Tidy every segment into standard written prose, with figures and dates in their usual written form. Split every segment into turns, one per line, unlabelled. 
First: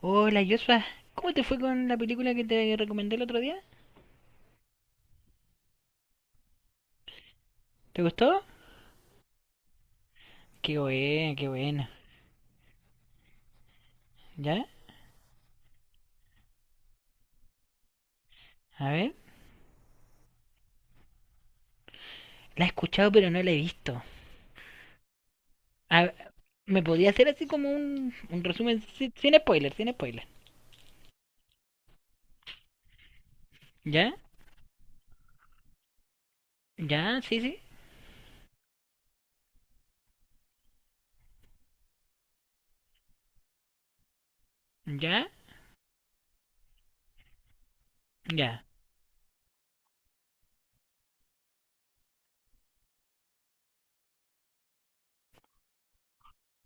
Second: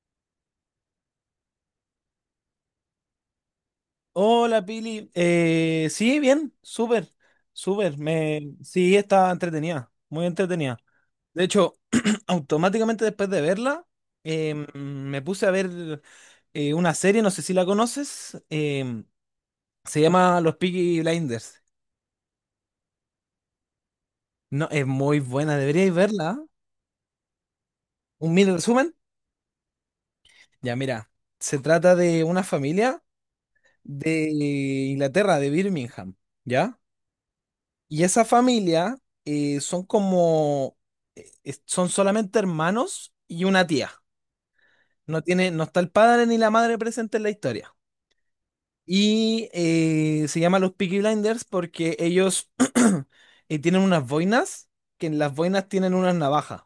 Hola Joshua, ¿cómo te fue con la película que te recomendé el otro día?
Hola Pili, sí, bien,
¿Te gustó?
sí, está entretenida, muy entretenida.
Qué buena,
De
qué
hecho,
buena.
automáticamente después de verla,
¿Ya?
me puse a ver una serie, no sé si la conoces,
A ver.
se llama Los Peaky Blinders.
La he escuchado pero no la he visto.
No, es muy buena, deberíais
A-
verla. ¿Eh?
¿Me podía hacer así como un,
Un
un
mini
resumen
resumen.
sin spoiler, sin spoiler?
Ya, mira, se trata de una familia
¿Ya?
de Inglaterra, de Birmingham, ¿ya?
¿Ya? Sí, sí.
Y esa familia son como, son solamente hermanos y una tía.
¿Ya?
No está el padre ni la madre presente en la historia.
¿Ya?
Y se llama los Peaky Blinders porque ellos tienen unas boinas, que en las boinas tienen unas navajas.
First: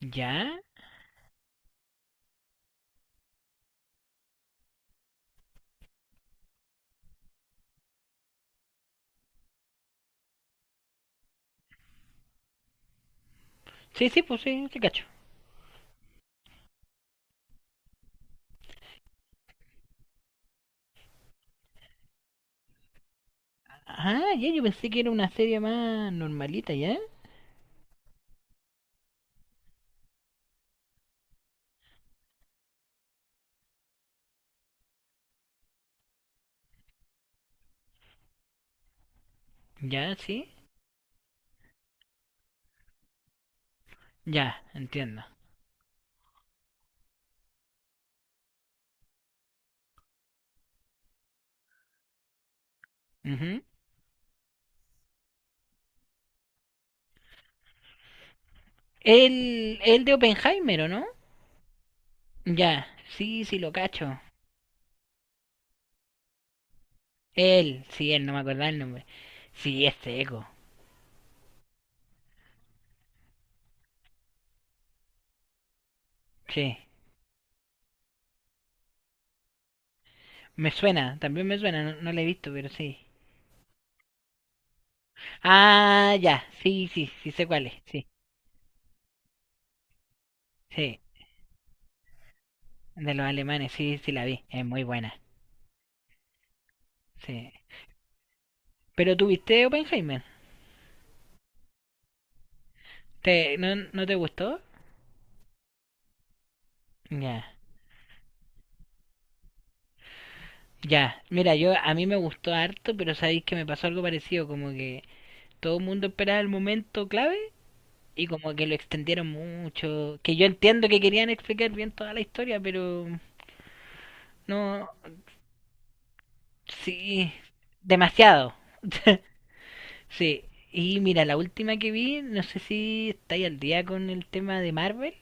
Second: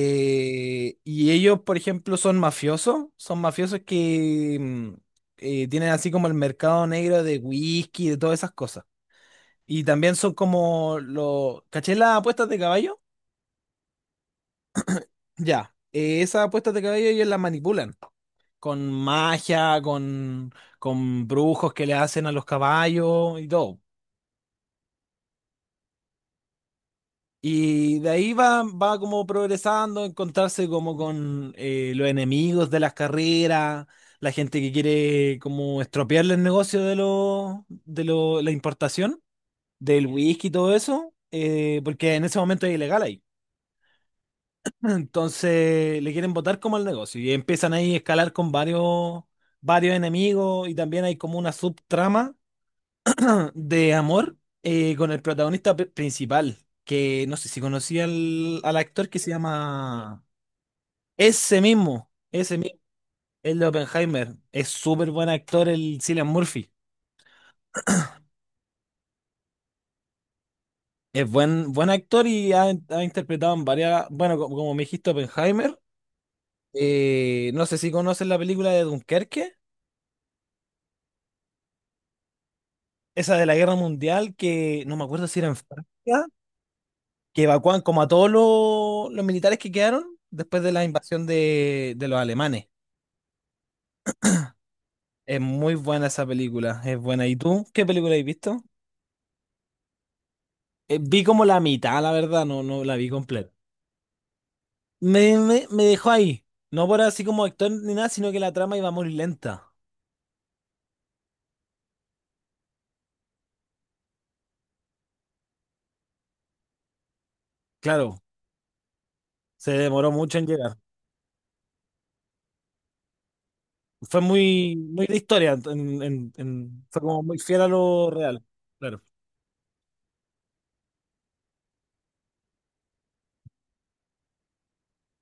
¿Ya?
Y ellos, por ejemplo, son mafiosos que tienen así como el mercado negro de whisky, de todas esas cosas. Y también son como los… ¿Caché las apuestas de caballo?
Sí, sí, pues sí, sí cacho.
Ya. Esas apuestas de caballo ellos las manipulan. Con magia, con, con brujos que le hacen a los caballos y todo.
Ah, ya, yo pensé que era una serie más normalita, ¿ya?
Y de ahí va, va como progresando, encontrarse como con los enemigos de las carreras, la gente que quiere como estropearle el negocio la importación, del
¿Ya?
whisky
Sí.
y todo eso, porque en ese momento es ilegal ahí.
Ya, entiendo.
Entonces le quieren botar como al negocio y empiezan ahí a escalar con varios enemigos, y también hay como una subtrama
Ujú.
de amor con el protagonista principal, que no sé si conocía al actor que se
El de
llama…
Oppenheimer, ¿o no?
Ese mismo,
Ya, sí,
el
sí,
de
lo cacho.
Oppenheimer. Es súper buen actor el Cillian Murphy.
Él, sí, él, no me acordaba el nombre. Sí, es seco.
Buen actor y ha interpretado en varias… Bueno, como, me dijiste, Oppenheimer.
Sí.
Eh, no sé si conoces la película de Dunkerque.
Me suena, también me suena, no, no lo he visto, pero sí.
Esa de la guerra mundial, que no me acuerdo si era en
Ah,
Francia,
ya, sí, sí, sí
que
sé cuál es.
evacuan como
Sí,
a todos los militares que quedaron después de la
sí.
invasión de los alemanes.
De los alemanes, sí, sí la vi. Es muy buena.
Es muy buena esa película, es buena. ¿Y
Sí.
tú qué película has visto?
Pero tú viste Oppenheimer.
Vi como la mitad, la verdad, no, no la vi completa.
No, no te gustó?
Me dejó ahí, no por así como
Ya.
actor ni nada, sino que la trama iba muy lenta.
Ya. Mira, yo a mí me gustó harto, pero sabéis que me pasó algo parecido, como que todo el mundo esperaba el momento clave
Claro,
y como que lo extendieron
se demoró
mucho, que
mucho
yo
en llegar.
entiendo que querían explicar bien toda la historia, pero
Fue
no.
muy de historia, fue como
Sí,
muy fiel a lo real.
demasiado.
Claro.
Sí. Y mira, la última que vi, no sé si estáis al día con el tema de Marvel.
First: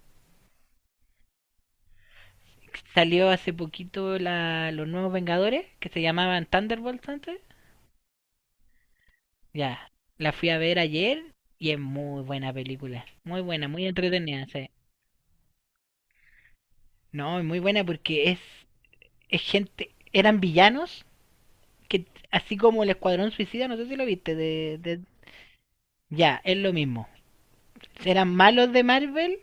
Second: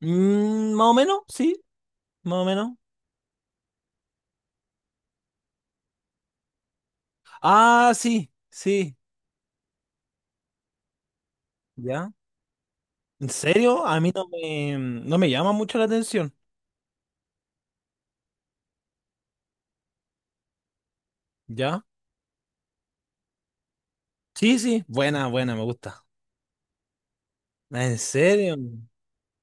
Mm, más o menos, sí. Más o menos.
Salió hace poquito la, los nuevos Vengadores, que se llamaban Thunderbolts antes.
Ah, sí, sí,
Ya, la fui a ver ayer y es
ya.
muy buena película.
¿En
Muy buena,
serio?
muy
A mí
entretenida, sí.
no me llama mucho la atención,
No, es muy buena porque es gente, eran villanos
¿ya?
que, así como el Escuadrón Suicida, no sé si lo viste,
Sí, sí, buena, me gusta.
ya, es lo mismo.
¿En
Eran
serio?
malos de Marvel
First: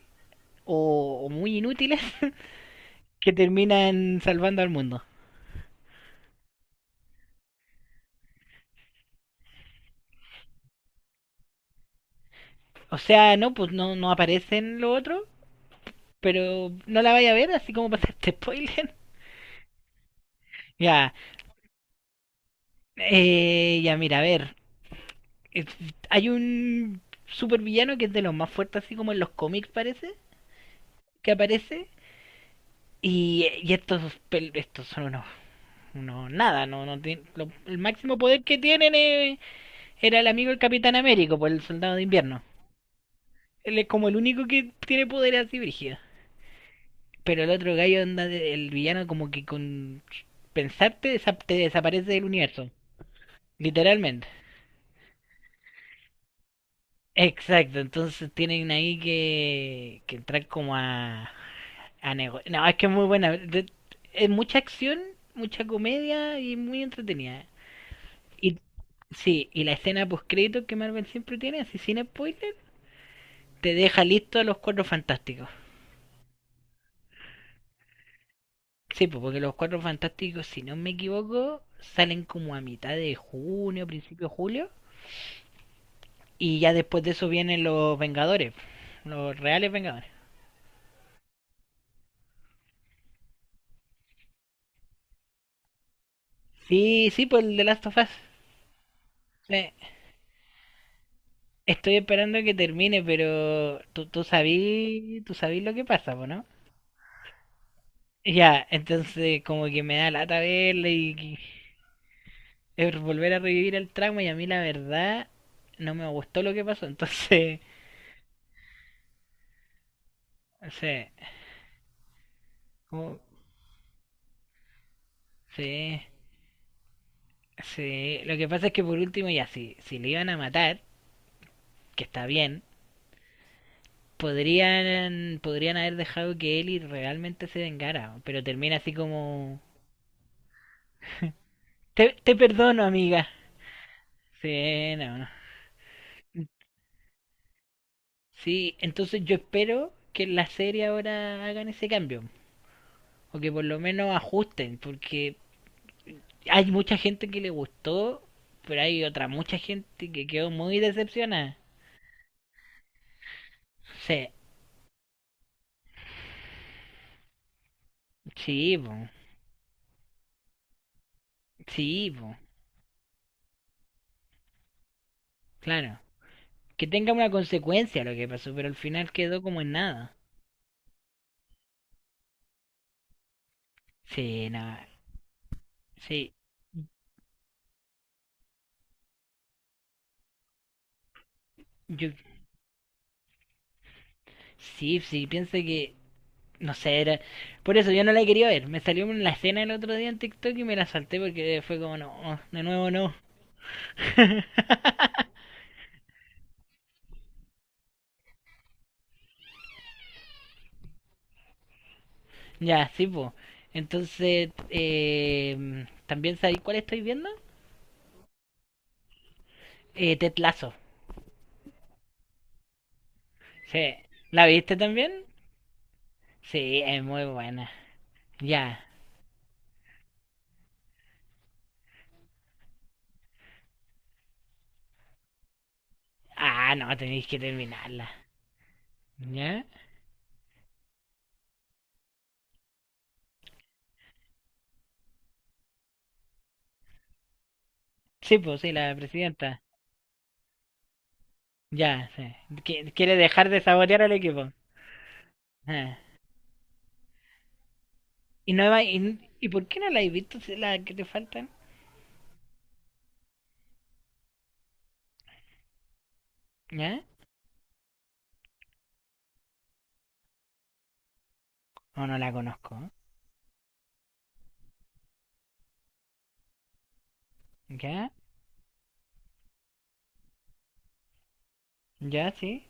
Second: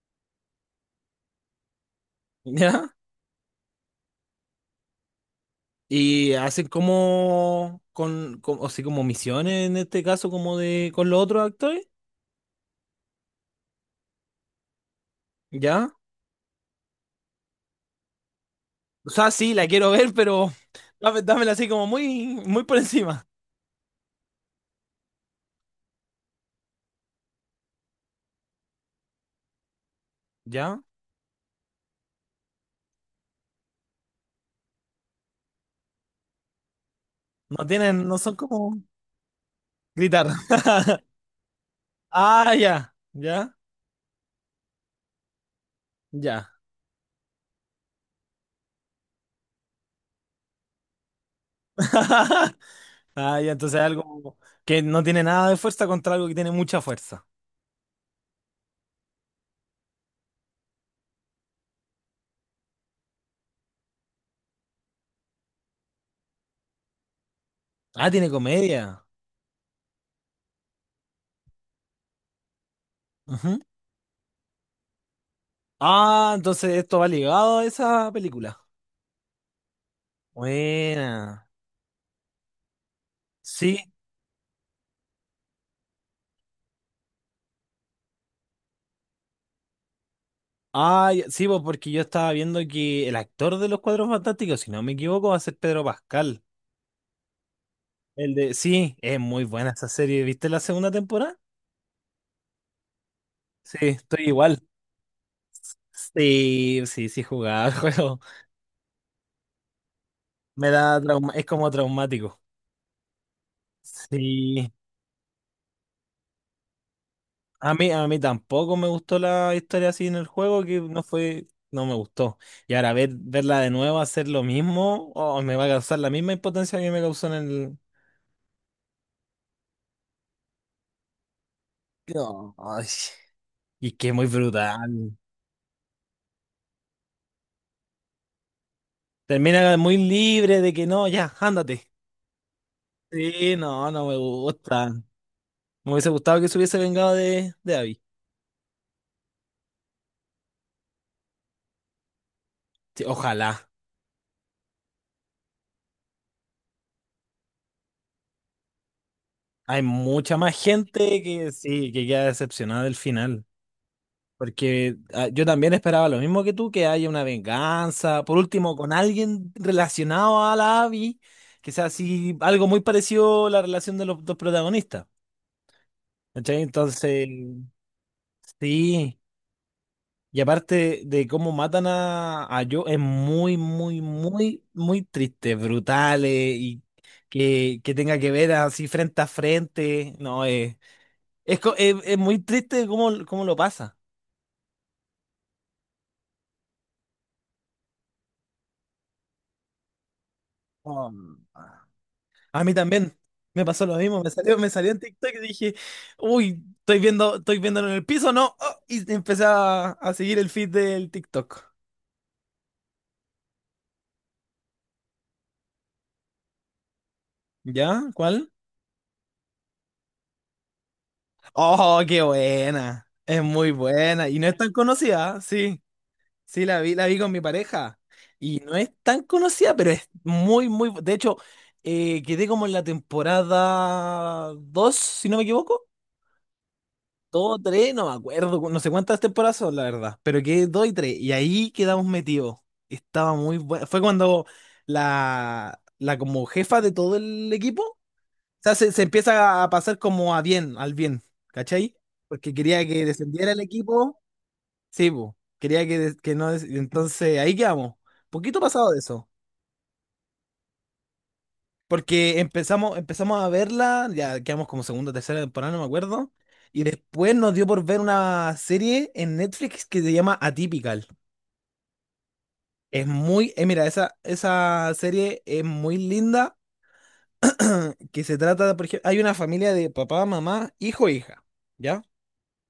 o muy inútiles
¿Ya?
que terminan salvando al mundo.
Y hacen como, o sea, como misiones en este caso, como de, con los otros actores,
O sea, no, pues no, no aparecen lo otro,
¿ya?
pero no la vaya a ver, así como pasa este spoiler.
O sea, sí, la quiero ver, pero
Ya,
dámela así como muy por encima,
ya mira, a ver, es- hay un supervillano que es de los más fuertes, así como en los cómics parece,
¿ya?
que aparece, y estos, estos son unos, unos nada, no, no tien- lo- el
No
máximo
son
poder que
como
tienen era
gritar.
el amigo del Capitán Américo, por el Soldado de Invierno.
Ah, ya, ya,
Él es como el único que tiene poder así, brígido.
ya.
Pero el otro gallo, onda, el villano, como que con te desaparece del universo.
Ah, ya, entonces es
Literalmente.
algo que no tiene nada de fuerza contra algo que tiene mucha fuerza.
Exacto, entonces tienen ahí que entrar como a no, es que es muy buena. Es mucha acción, mucha comedia y muy entretenida.
Ah, tiene
Y
comedia.
sí, y la escena post-crédito que Marvel siempre tiene, así sin spoiler,
Ujú.
te deja listo a los cuatro fantásticos.
Ah, entonces esto va ligado a esa película.
Sí, pues porque los cuatro fantásticos, si no me
Buena.
equivoco, salen como a mitad de
Sí.
junio, principio de julio. Y ya después de eso vienen los Vengadores, los reales Vengadores.
Ah, ya, sí, pues, porque yo estaba viendo que el actor de Los Cuadros Fantásticos, si no me equivoco, va a ser Pedro Pascal.
Sí, sí, pues el de Last of Us.
El de… Sí, es muy buena
Sí.
esa serie. ¿Viste la segunda temporada?
Estoy esperando que termine,
Sí,
pero tú,
estoy igual.
tú sabí lo que pasa, po, ¿no?
Sí, sí, sí, jugaba el juego.
Ya, entonces como que me da lata
Me
verle
da
y
trauma,
que-
es como traumático.
es volver a revivir el trauma y a mí la
Sí.
verdad no me gustó lo que pasó, entonces,
A mí tampoco me gustó la historia así en el juego, que no
sí,
fue, no me gustó. Y ahora
como-
verla de nuevo hacer lo mismo, oh, me va a causar
sí,
la misma impotencia que me causó en el…
sí. Lo que pasa es que por último ya, si le iban a matar, que está
No,
bien,
ay, y que es muy brutal.
podrían haber dejado que Ellie realmente se vengara, pero termina así como...
Termina muy libre de que no, ya, ándate.
Te perdono, amiga.
Sí, no, no me gusta.
Sí, no, no.
Me hubiese gustado que se hubiese vengado de Abby.
Sí, entonces yo espero que en la serie ahora hagan ese cambio,
Sí,
o que por
ojalá.
lo menos ajusten, porque hay mucha gente que le gustó, pero hay otra mucha
Hay
gente que
mucha
quedó
más
muy
gente que
decepcionada.
sí, que queda decepcionada del final.
Sí,
Porque ah, yo también esperaba lo mismo que tú, que haya una venganza, por último,
sí,
con
po,
alguien relacionado a la Abby, que sea
sí, po,
así, algo muy parecido a la relación de los dos protagonistas.
claro.
¿Cachai?
Que tenga
Entonces,
una consecuencia lo que pasó, pero al final
sí.
quedó como en nada.
Y aparte de cómo matan a Joe, es muy, muy,
Sí,
muy,
nada,
muy triste, brutal,
sí.
y que tenga que ver así frente a frente. No,
Yo.
es muy triste cómo, cómo lo pasa.
Sí, sí, piensa que. No sé, era. Por eso yo no la quería ver. Me salió en la escena el otro día en TikTok y me la
Oh.
salté porque fue como, no, de
A mí
nuevo no.
también me pasó lo mismo, me salió en TikTok y dije, uy, estoy viéndolo en el piso, ¿no? Oh, y empecé a seguir el feed del TikTok.
Ya, sí, po. Entonces, ¿también sabéis cuál estoy viendo?
¿Ya? ¿Cuál?
Ted Lasso.
Oh, qué buena. Es muy
Sí.
buena. Y no
¿La
es tan
viste también?
conocida, sí. Sí,
Sí, es
la vi
muy
con mi
buena.
pareja. Y no
Ya.
es tan conocida, pero es muy. De hecho, quedé como en la temporada 2, si no me equivoco.
Ah, no, tenéis que
Dos tres,
terminarla.
no me acuerdo, no sé cuántas temporadas
¿Ya?
son, la verdad, pero que dos y tres, y ahí quedamos metidos. Estaba muy bueno. Fue cuando la como jefa de todo el equipo, o
Sí, pues sí,
sea,
la
se empieza
presidenta.
a pasar como a bien, al bien, ¿cachai?
Ya, sí.
Porque quería que
Quiere dejar
descendiera el
de sabotear al
equipo,
equipo.
sí, po, quería
Ah.
que, no, des- entonces ahí quedamos, poquito pasado de eso.
¿Y por qué no la has visto si la que te faltan?
Porque empezamos a verla, ya quedamos como segunda o tercera temporada, no me acuerdo. Y
¿Ya?
después nos dio por ver una serie en Netflix que se llama Atypical.
O no la conozco.
Es muy, mira, esa serie es muy linda,
¿Eh? ¿Ya?
que se trata, de, por ejemplo, hay una familia de papá, mamá, hijo e hija, ¿ya?
¿Ya? ¿Sí?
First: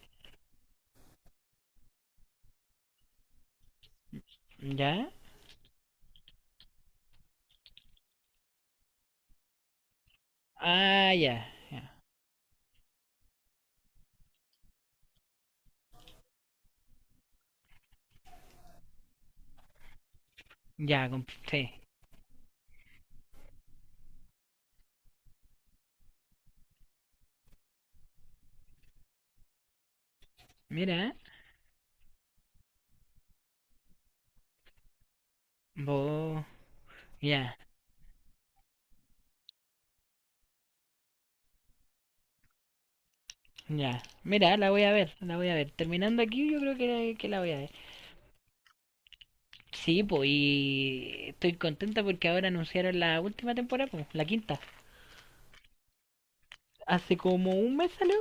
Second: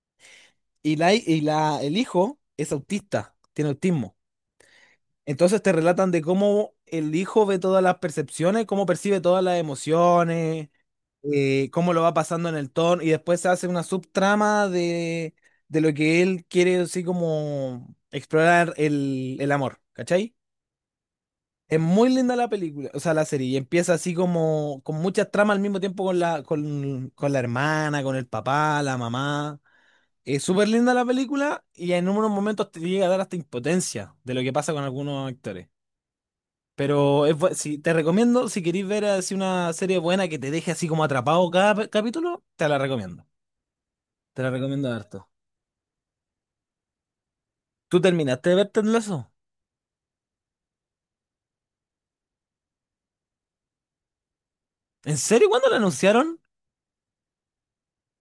El hijo es autista, tiene autismo.
¿Ya?
Entonces te relatan de cómo el hijo ve todas las percepciones, cómo percibe todas las emociones,
Ah, ya.
cómo lo va pasando en el tono, y después se hace una subtrama de lo que él quiere, así como explorar el amor, ¿cachai?
Ya, sí.
Es muy linda la película, o sea, la serie, y empieza así como con muchas tramas al mismo tiempo con la, con la hermana, con el papá, la mamá. Es súper linda la
Mira.
película y en unos momentos te llega a dar hasta impotencia de lo que pasa con algunos actores.
Vos.
Pero es,
Ya.
si, te recomiendo, si queréis ver así una serie buena que te deje así como atrapado cada capítulo, te la recomiendo.
Ya.
Te la
Mira, la voy
recomiendo
a ver.
harto.
La voy a ver. Terminando aquí, yo creo que la voy a ver.
¿Tú terminaste de ver Ted Lasso?
Sí, pues, y estoy contenta porque ahora anunciaron la última temporada, pues, la quinta.
¿En serio, cuándo lo anunciaron?
Hace como un mes salió.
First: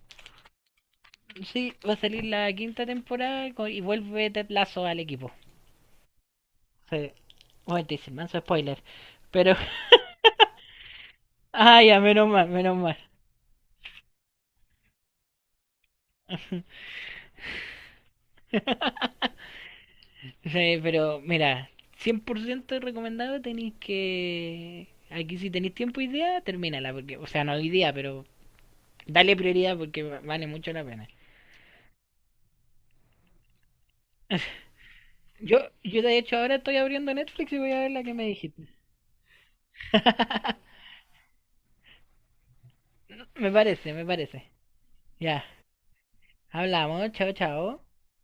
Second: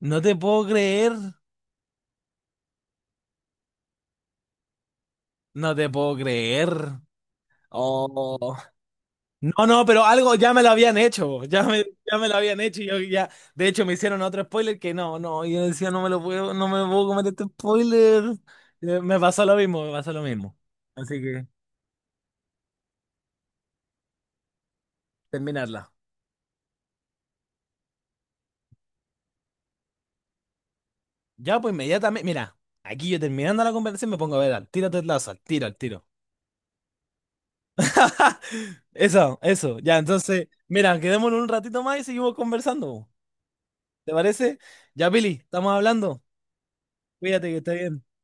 No te puedo creer.
Sí, va a salir la quinta temporada y vuelve Ted Lasso al equipo.
No te puedo creer.
Sí. Bueno, te dicen, manso
Oh.
spoiler. Pero,
No, no, pero algo ya me lo habían hecho.
ah, ya,
Ya me
menos
lo
mal,
habían
menos
hecho y
mal.
yo ya. De hecho, me hicieron otro spoiler que no, no. Yo decía, no me puedo comer este spoiler. Me pasó lo mismo, me pasó lo mismo.
Sí,
Así
pero
que
mira, 100% recomendado tenéis que... Aquí si tenéis
terminarla.
tiempo y idea, termínala, porque, o sea, no hoy día, pero dale prioridad porque vale mucho la pena.
Ya, pues inmediatamente. Mira, aquí yo terminando la conversación me pongo a ver al tiro Ted Lasso, al
Yo,
tiro, al
yo
tiro.
de hecho ahora estoy abriendo Netflix y voy a ver la que me dijiste.
Eso, eso. Ya, entonces, mira, quedémonos un ratito más y seguimos conversando.
Me parece, me
¿Te
parece.
parece? Ya, Pili,
Ya,
estamos hablando.
hablamos, chao,
Cuídate que esté
chao.
bien.